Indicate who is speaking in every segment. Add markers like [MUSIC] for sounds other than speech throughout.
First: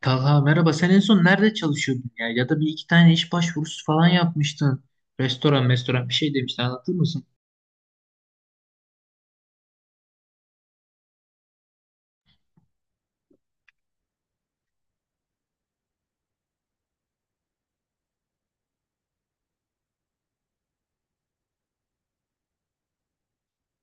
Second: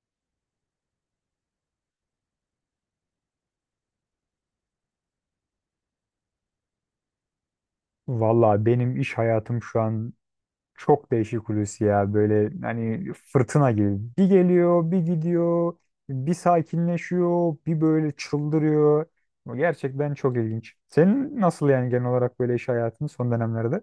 Speaker 1: Talha merhaba. Sen en son nerede çalışıyordun ya? Ya da bir iki tane iş başvurusu falan yapmıştın. Restoran bir şey demiştin. Anlatır mısın?
Speaker 2: Valla benim iş hayatım şu an çok değişik Hulusi ya. Böyle hani fırtına gibi. Bir geliyor, bir gidiyor, bir sakinleşiyor, bir böyle çıldırıyor. Gerçekten çok ilginç. Senin nasıl yani genel olarak böyle iş hayatın son dönemlerde?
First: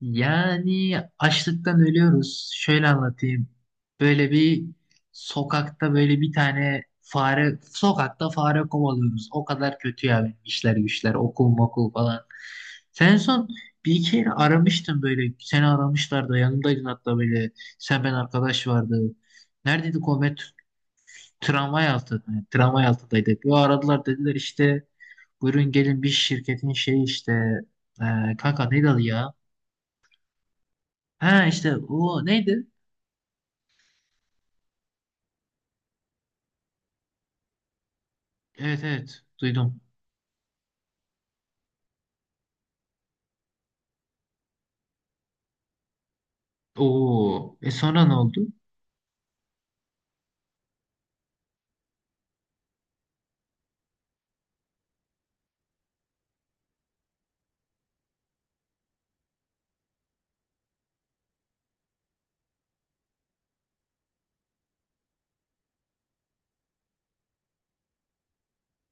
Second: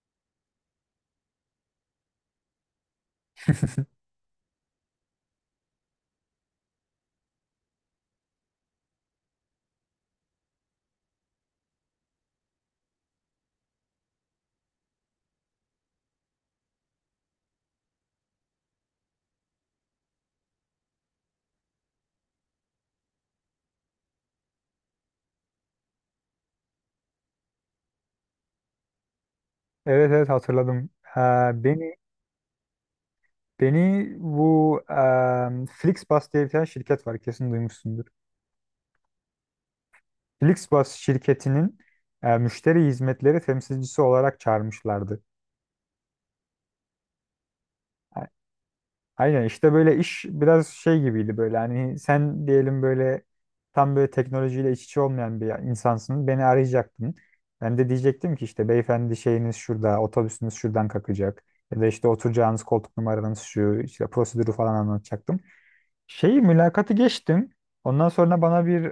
Speaker 1: Yani açlıktan ölüyoruz. Şöyle anlatayım.
Speaker 2: [LAUGHS]
Speaker 1: Böyle bir sokakta böyle bir tane fare, sokakta fare kovalıyoruz. O kadar kötü ya benim işler güçler, okul mokul falan. Sen en son bir iki yere aramıştın böyle. Seni aramışlardı. Yanımdaydın hatta böyle. Sen ben arkadaş vardı. Neredeydi Komet? Tramvay altı, yani tramvay altındaydık. Yo aradılar dediler işte buyurun gelin bir şirketin şeyi işte kanka neydi adı ya?
Speaker 2: Evet, evet, hatırladım. Ee,
Speaker 1: Ha işte
Speaker 2: beni
Speaker 1: o neydi?
Speaker 2: beni bu Flixbus diye bir tane şirket var, kesin duymuşsundur.
Speaker 1: Evet evet duydum.
Speaker 2: Flixbus şirketinin müşteri hizmetleri temsilcisi olarak çağırmışlardı.
Speaker 1: Oo e sonra ne oldu?
Speaker 2: Aynen, işte böyle iş biraz şey gibiydi, böyle hani sen diyelim böyle tam böyle teknolojiyle iç içe olmayan bir insansın, beni arayacaktın. Ben de diyecektim ki işte beyefendi şeyiniz şurada, otobüsünüz şuradan kalkacak ya da işte oturacağınız koltuk numaranız şu, işte prosedürü falan anlatacaktım. Şeyi mülakatı geçtim, ondan sonra bana bir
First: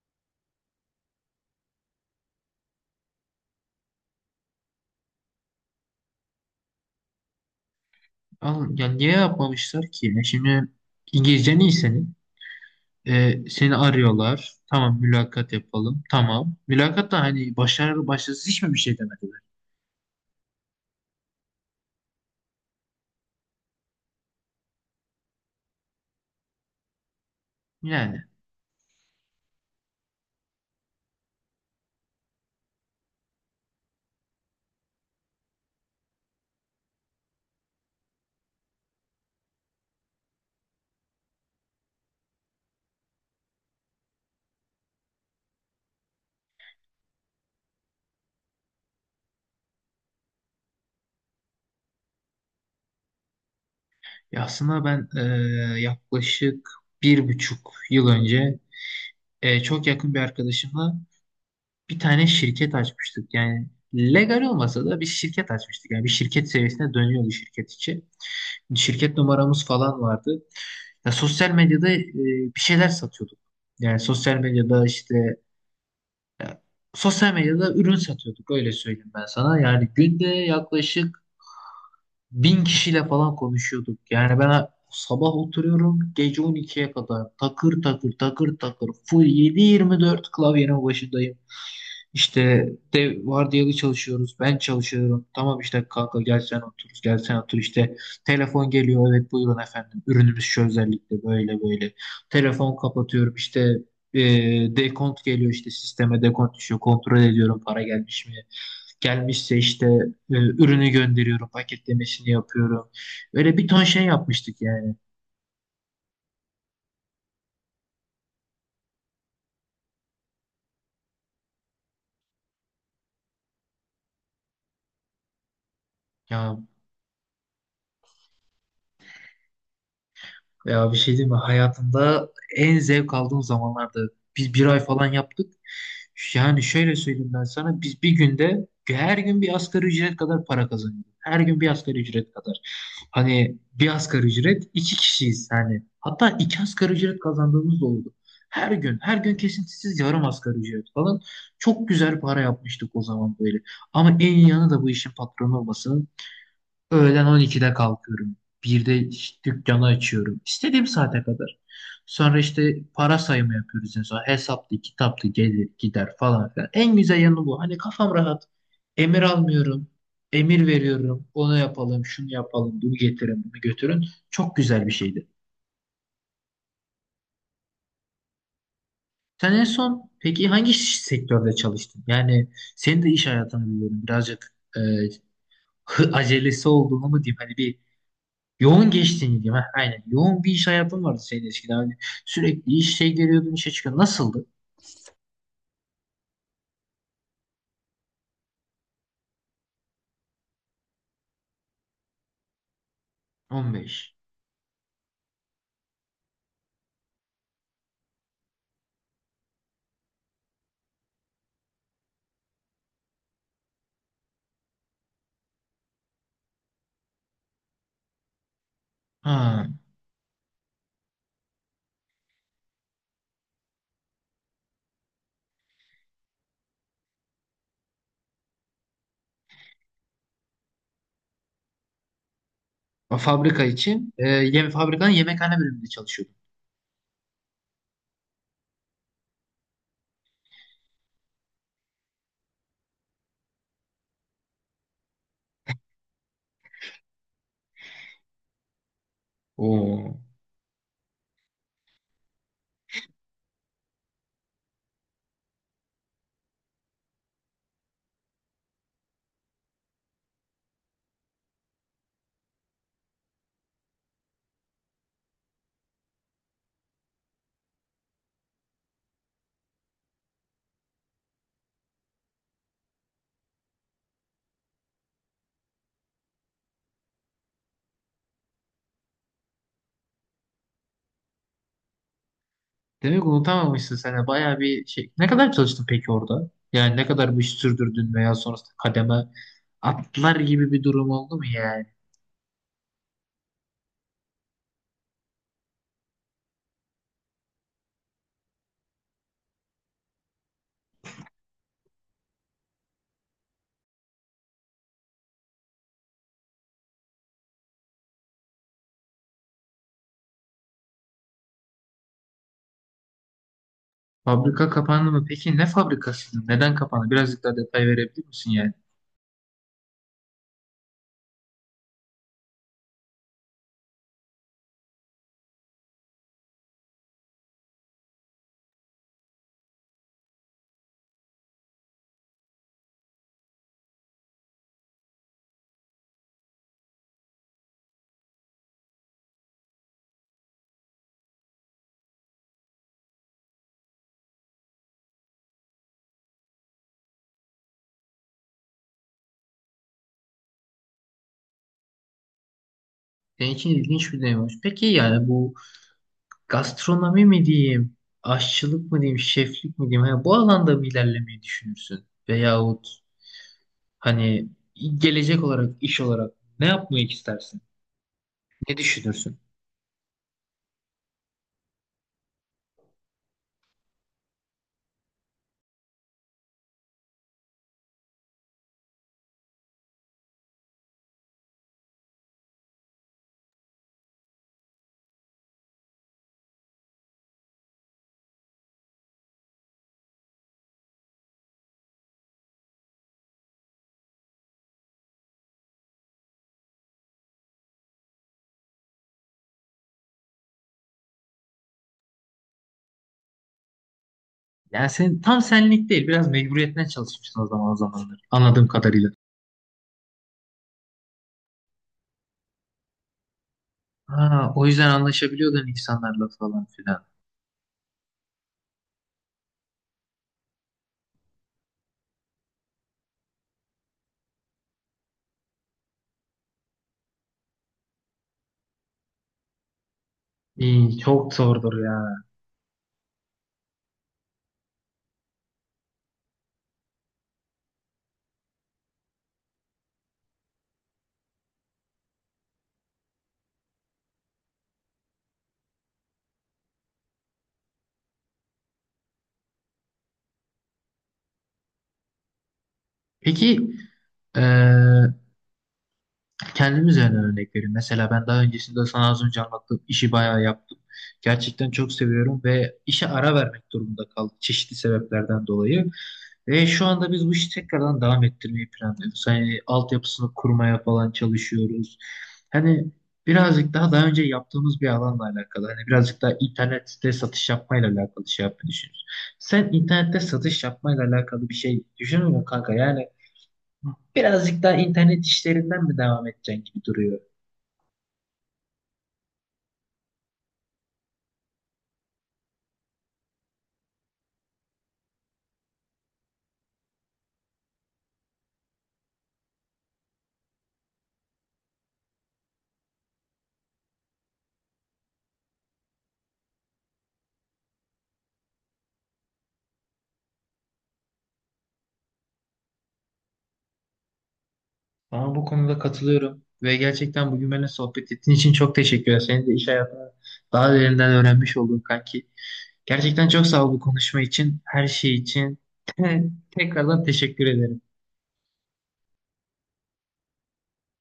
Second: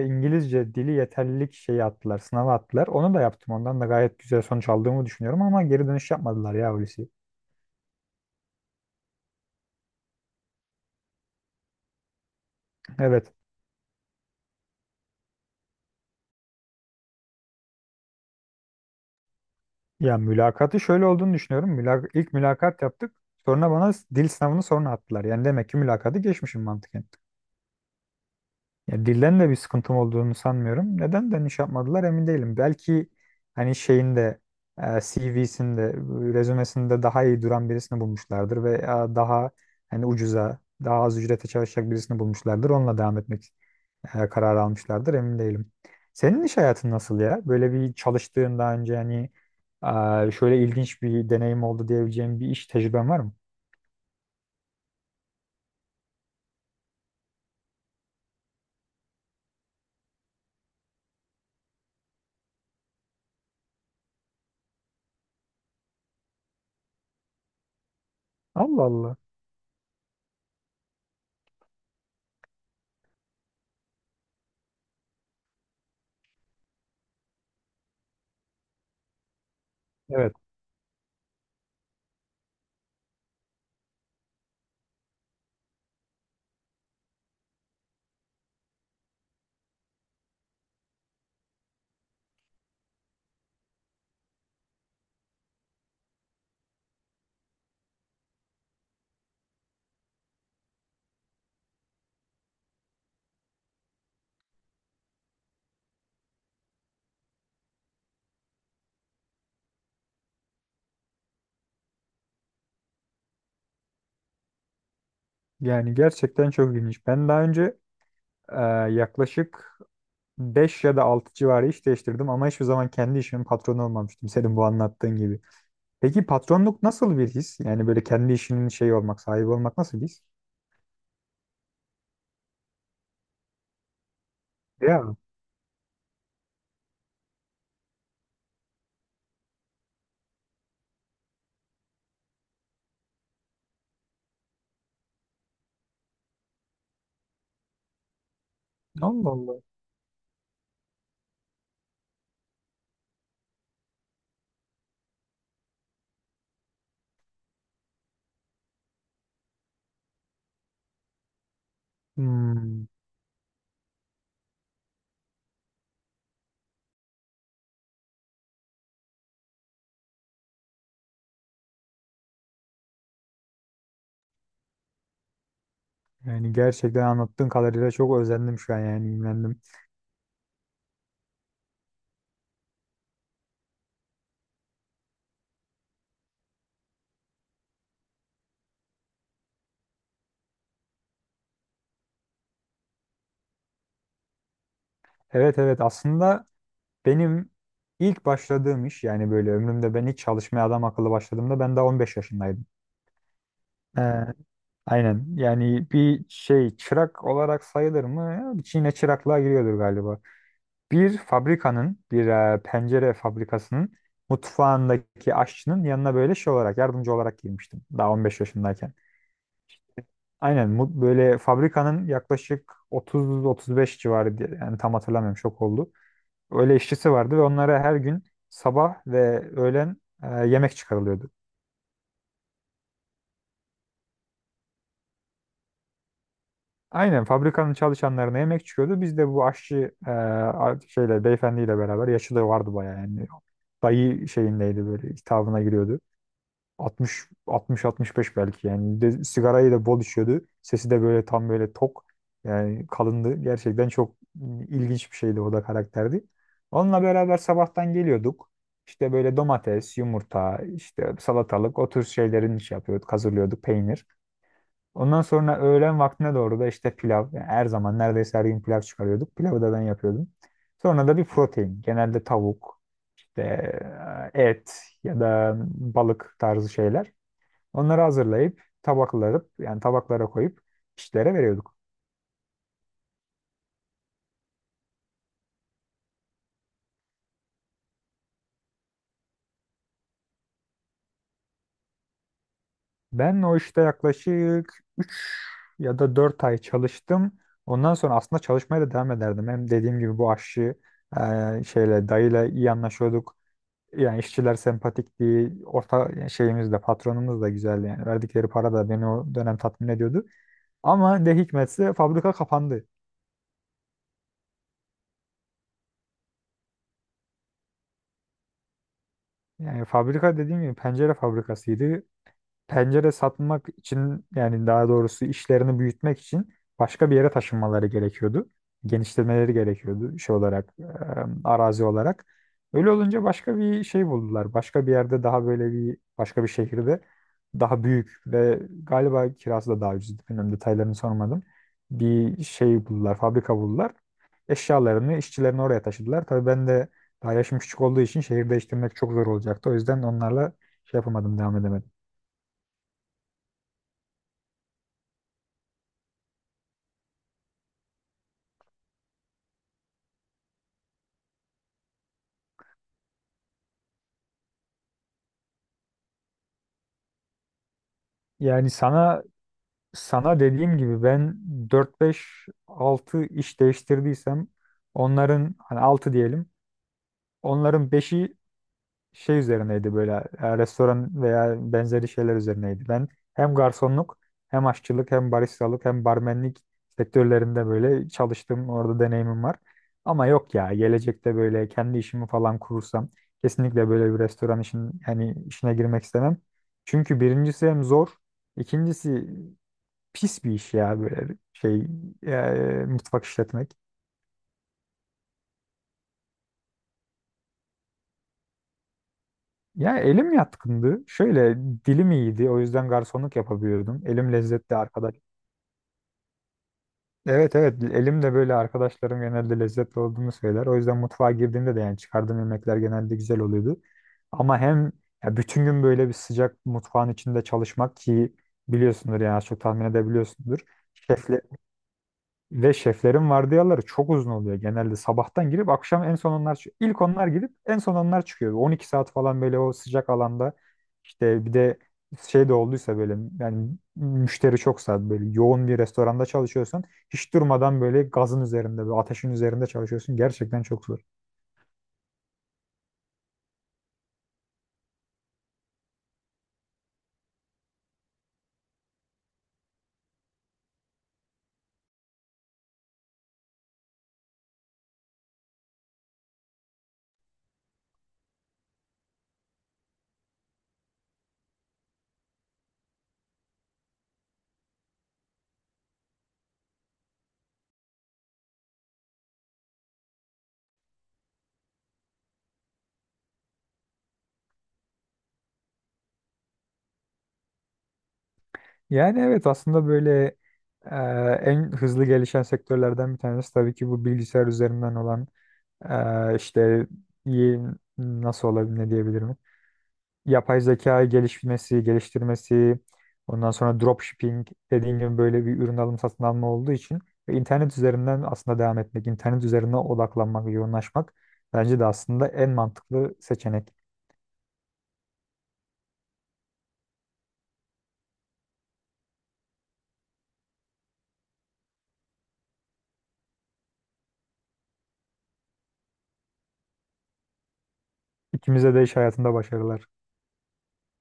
Speaker 2: İngilizce dili yeterlilik şeyi attılar, sınava attılar, onu da yaptım, ondan da gayet güzel sonuç aldığımı düşünüyorum ama geri dönüş yapmadılar ya Hulusi.
Speaker 1: Al, ya niye yapmamışlar ki? Ya şimdi İngilizcen iyi senin.
Speaker 2: Evet.
Speaker 1: E, seni arıyorlar. Tamam mülakat yapalım. Tamam. Mülakat da hani başarılı başarısız hiç mi bir şey demediler?
Speaker 2: Ya mülakatı şöyle olduğunu düşünüyorum. İlk mülakat yaptık. Sonra bana dil sınavını sonra attılar. Yani demek ki mülakatı geçmişim mantıken.
Speaker 1: Yani
Speaker 2: Ya dilden de bir sıkıntım olduğunu sanmıyorum. Neden dönüş yapmadılar emin değilim. Belki hani şeyinde, CV'sinde, rezümesinde daha iyi duran birisini bulmuşlardır ve daha hani ucuza, daha az ücrete çalışacak birisini bulmuşlardır. Onunla devam etmek kararı almışlardır, emin değilim. Senin iş hayatın nasıl ya? Böyle bir çalıştığın daha önce hani şöyle ilginç bir deneyim oldu diyebileceğim bir iş tecrüben var mı?
Speaker 1: ya aslında ben yaklaşık bir buçuk yıl önce çok yakın bir arkadaşımla bir tane şirket açmıştık. Yani legal olmasa da bir şirket açmıştık. Yani bir şirket seviyesine dönüyordu şirket içi.
Speaker 2: Allah
Speaker 1: Şirket
Speaker 2: Allah.
Speaker 1: numaramız falan vardı. Ya sosyal medyada bir şeyler satıyorduk. Yani sosyal medyada işte e, sosyal medyada ürün satıyorduk öyle söyleyeyim ben sana. Yani günde
Speaker 2: Evet.
Speaker 1: yaklaşık 1000 kişiyle falan konuşuyorduk. Yani ben sabah oturuyorum gece 12'ye kadar takır takır takır takır full 7/24 klavyenin başındayım. İşte de vardiyalı çalışıyoruz. Ben çalışıyorum. Tamam işte kanka gel sen otur. Gel sen otur. İşte telefon geliyor. Evet buyurun efendim. Ürünümüz şu özellikle böyle böyle. Telefon kapatıyorum. İşte e, dekont geliyor işte sisteme dekont düşüyor. Kontrol ediyorum para gelmiş mi? Gelmişse işte ürünü gönderiyorum. Paketlemesini yapıyorum. Öyle bir ton şey yapmıştık yani.
Speaker 2: Yani gerçekten çok ilginç. Ben daha önce Ee, yaklaşık 5 ya da 6 civarı iş değiştirdim ama hiçbir zaman kendi işimin patronu olmamıştım, senin bu anlattığın gibi. Peki
Speaker 1: Ya
Speaker 2: patronluk nasıl bir his? Yani böyle kendi işinin şeyi olmak, sahibi olmak nasıl bir his?
Speaker 1: Ya, bir şey diyeyim mi? Hayatımda en zevk aldığım zamanlarda biz bir ay falan
Speaker 2: Ya
Speaker 1: yaptık. Yani şöyle söyleyeyim ben sana. Biz bir günde her gün bir asgari ücret kadar para kazanıyorduk. Her gün bir asgari ücret kadar. Hani bir asgari ücret iki kişiyiz yani. Hatta iki asgari ücret kazandığımız da oldu. Her gün, her
Speaker 2: Allah
Speaker 1: gün
Speaker 2: Allah.
Speaker 1: kesintisiz yarım asgari ücret falan. Çok güzel para yapmıştık o zaman böyle. Ama en iyi yanı da bu işin patronu olması. Öğlen 12'de kalkıyorum. 1'de dükkanı açıyorum. İstediğim saate kadar. Sonra işte
Speaker 2: Hmm,
Speaker 1: para sayımı yapıyoruz en son. Hesaplı, kitaplı gelir gider falan filan. En güzel yanı bu. Hani kafam rahat. Emir almıyorum. Emir veriyorum. Onu yapalım, şunu yapalım, bunu getirin, bunu götürün. Çok güzel bir şeydi.
Speaker 2: yani gerçekten anlattığın kadarıyla çok özendim şu an, yani
Speaker 1: Sen
Speaker 2: imrendim.
Speaker 1: en son peki hangi sektörde çalıştın? Yani senin de iş hayatını biliyorum. Birazcık acelesi olduğunu mu diyeyim? Hani bir yoğun geçtiğini diyeyim. Heh, aynen. Yoğun bir iş hayatın vardı senin eskiden. Hani sürekli iş şey giriyordun, işe çıkıyordun. Nasıldı?
Speaker 2: Evet, evet, aslında benim ilk başladığım iş, yani böyle ömrümde ben ilk çalışmaya adam akıllı başladığımda ben daha 15 yaşındaydım.
Speaker 1: 15.
Speaker 2: Ee, Aynen. Yani bir şey çırak olarak sayılır mı? Yine çıraklığa giriyordur galiba. Bir fabrikanın, bir pencere fabrikasının mutfağındaki aşçının yanına böyle şey olarak, yardımcı olarak girmiştim. Daha 15 yaşındayken.
Speaker 1: Ha.
Speaker 2: Aynen. Böyle fabrikanın yaklaşık 30-35 civarı yani tam hatırlamıyorum, şok oldu. Öyle işçisi vardı ve onlara her gün sabah ve öğlen yemek çıkarılıyordu.
Speaker 1: O fabrika için fabrikanın yemekhane bölümünde çalışıyordun.
Speaker 2: Aynen, fabrikanın çalışanlarına yemek çıkıyordu. Biz de bu aşçı şeyle, beyefendiyle beraber, yaşı da vardı bayağı yani. Dayı şeyindeydi, böyle hitabına giriyordu. 60 60 65 belki yani. De, sigarayı da bol
Speaker 1: Oo.
Speaker 2: içiyordu. Sesi de böyle tam böyle tok. Yani kalındı. Gerçekten çok ilginç bir şeydi, o da karakterdi. Onunla beraber sabahtan geliyorduk. İşte böyle domates, yumurta, işte salatalık, o tür şeylerin iş yapıyorduk, hazırlıyorduk, peynir. Ondan sonra öğlen vaktine doğru da işte pilav. Yani her zaman, neredeyse her gün pilav çıkarıyorduk. Pilavı da ben yapıyordum. Sonra da bir protein. Genelde tavuk, işte et ya da balık tarzı şeyler. Onları hazırlayıp tabaklarıp, yani tabaklara koyup işlere veriyorduk.
Speaker 1: Demek unutamamışsın sen de. Bayağı bir şey. Ne kadar çalıştın peki orada? Yani ne kadar bu işi sürdürdün veya sonrasında kademe atlar gibi bir durum oldu mu yani?
Speaker 2: Ben o işte yaklaşık ya da 4 ay çalıştım. Ondan sonra aslında çalışmaya da devam ederdim. Hem dediğim gibi bu aşçı şeyle, dayıyla iyi anlaşıyorduk. Yani işçiler sempatikti. Orta yani şeyimiz de, patronumuz da güzeldi yani. Verdikleri para da beni o dönem tatmin ediyordu. Ama ne hikmetse fabrika kapandı.
Speaker 1: Fabrika kapandı mı? Peki ne fabrikasıydı? Neden kapandı? Birazcık daha detay verebilir misin yani?
Speaker 2: Yani fabrika dediğim gibi pencere fabrikasıydı. Pencere satmak için, yani daha doğrusu işlerini büyütmek için başka bir yere taşınmaları gerekiyordu. Genişlemeleri gerekiyordu şey olarak, arazi olarak. Öyle olunca başka bir şey buldular. Başka bir yerde, daha böyle bir başka bir şehirde, daha büyük ve galiba kirası da daha ucuzdu. Bilmiyorum, detaylarını sormadım. Bir şey buldular, fabrika buldular. Eşyalarını, işçilerini oraya taşıdılar. Tabii ben de daha yaşım küçük olduğu için şehir değiştirmek çok zor olacaktı. O yüzden onlarla şey yapamadım, devam edemedim.
Speaker 1: Senin için ilginç bir deneyim olmuş. Peki yani bu gastronomi mi diyeyim, aşçılık mı diyeyim, şeflik mi diyeyim, hani bu alanda mı ilerlemeyi düşünürsün? Veyahut hani gelecek olarak, iş olarak ne yapmayı istersin?
Speaker 2: Yani
Speaker 1: Ne
Speaker 2: sana,
Speaker 1: düşünürsün?
Speaker 2: sana dediğim gibi ben dört beş altı iş değiştirdiysem onların hani 6 diyelim. Onların beşi şey üzerineydi, böyle restoran veya benzeri şeyler üzerineydi. Ben hem garsonluk, hem aşçılık, hem baristalık, hem barmenlik sektörlerinde böyle çalıştım. Orada deneyimim var. Ama yok ya, gelecekte böyle kendi işimi falan kurursam kesinlikle böyle bir restoran işin, hani işine girmek istemem. Çünkü birincisi hem zor, ikincisi pis bir iş ya, böyle şey mutfak işletmek.
Speaker 1: Yani senin tam senlik değil, biraz mecburiyetten çalışmışsın o zaman o zamanlar. Anladığım kadarıyla.
Speaker 2: Ya elim yatkındı. Şöyle dilim iyiydi. O yüzden garsonluk yapabiliyordum. Elim
Speaker 1: Ha, o
Speaker 2: lezzetli
Speaker 1: yüzden
Speaker 2: arkadaş.
Speaker 1: anlaşabiliyordun insanlarla falan filan.
Speaker 2: Evet, evet, elim de böyle, arkadaşlarım genelde lezzetli olduğunu söyler. O yüzden mutfağa girdiğimde de yani çıkardığım yemekler genelde güzel oluyordu. Ama hem ya bütün gün böyle bir sıcak mutfağın içinde çalışmak ki biliyorsundur, yani az çok tahmin edebiliyorsundur.
Speaker 1: İyi, çok
Speaker 2: Şefle,
Speaker 1: zordur ya.
Speaker 2: Ve şeflerin vardiyaları çok uzun oluyor genelde. Sabahtan girip akşam en son onlar çıkıyor. İlk onlar girip en son onlar çıkıyor. 12 saat falan böyle o sıcak alanda, işte bir de şey de olduysa, böyle yani müşteri çoksa, böyle yoğun bir restoranda çalışıyorsan hiç durmadan böyle gazın üzerinde, böyle ateşin üzerinde çalışıyorsun. Gerçekten çok zor.
Speaker 1: Peki, eee, Kendim üzerinden örnek vereyim. Mesela ben daha öncesinde sana az önce anlattığım işi bayağı yaptım. Gerçekten çok seviyorum ve işe ara vermek durumunda kaldım çeşitli sebeplerden dolayı. Ve şu anda biz bu işi tekrardan devam ettirmeyi planlıyoruz. Hani altyapısını kurmaya falan çalışıyoruz. Hani birazcık daha önce yaptığımız bir alanla alakalı. Hani birazcık daha internette satış yapmayla alakalı şey yapmayı düşünüyoruz. Sen internette satış yapmayla alakalı bir şey düşünüyor musun kanka? Yani birazcık daha internet işlerinden mi devam edeceksin gibi duruyor.
Speaker 2: Yani evet, aslında böyle e, en hızlı gelişen sektörlerden bir tanesi tabii ki bu bilgisayar üzerinden olan işte y- nasıl olabilir, ne diyebilirim, yapay zeka gelişmesi, geliştirmesi, ondan sonra dropshipping dediğim gibi böyle bir ürün alım, satın alma olduğu için ve internet üzerinden aslında devam etmek, internet üzerine odaklanmak, yoğunlaşmak bence de aslında en mantıklı seçenek.
Speaker 1: Ama bu konuda katılıyorum ve gerçekten bugün benimle sohbet ettiğin için çok teşekkür ederim. Senin de iş hayatını daha derinden öğrenmiş oldum kanki. Gerçekten çok sağ ol bu konuşma için, her şey için. [LAUGHS] Tekrardan teşekkür ederim.
Speaker 2: İkimize de iş hayatında başarılar.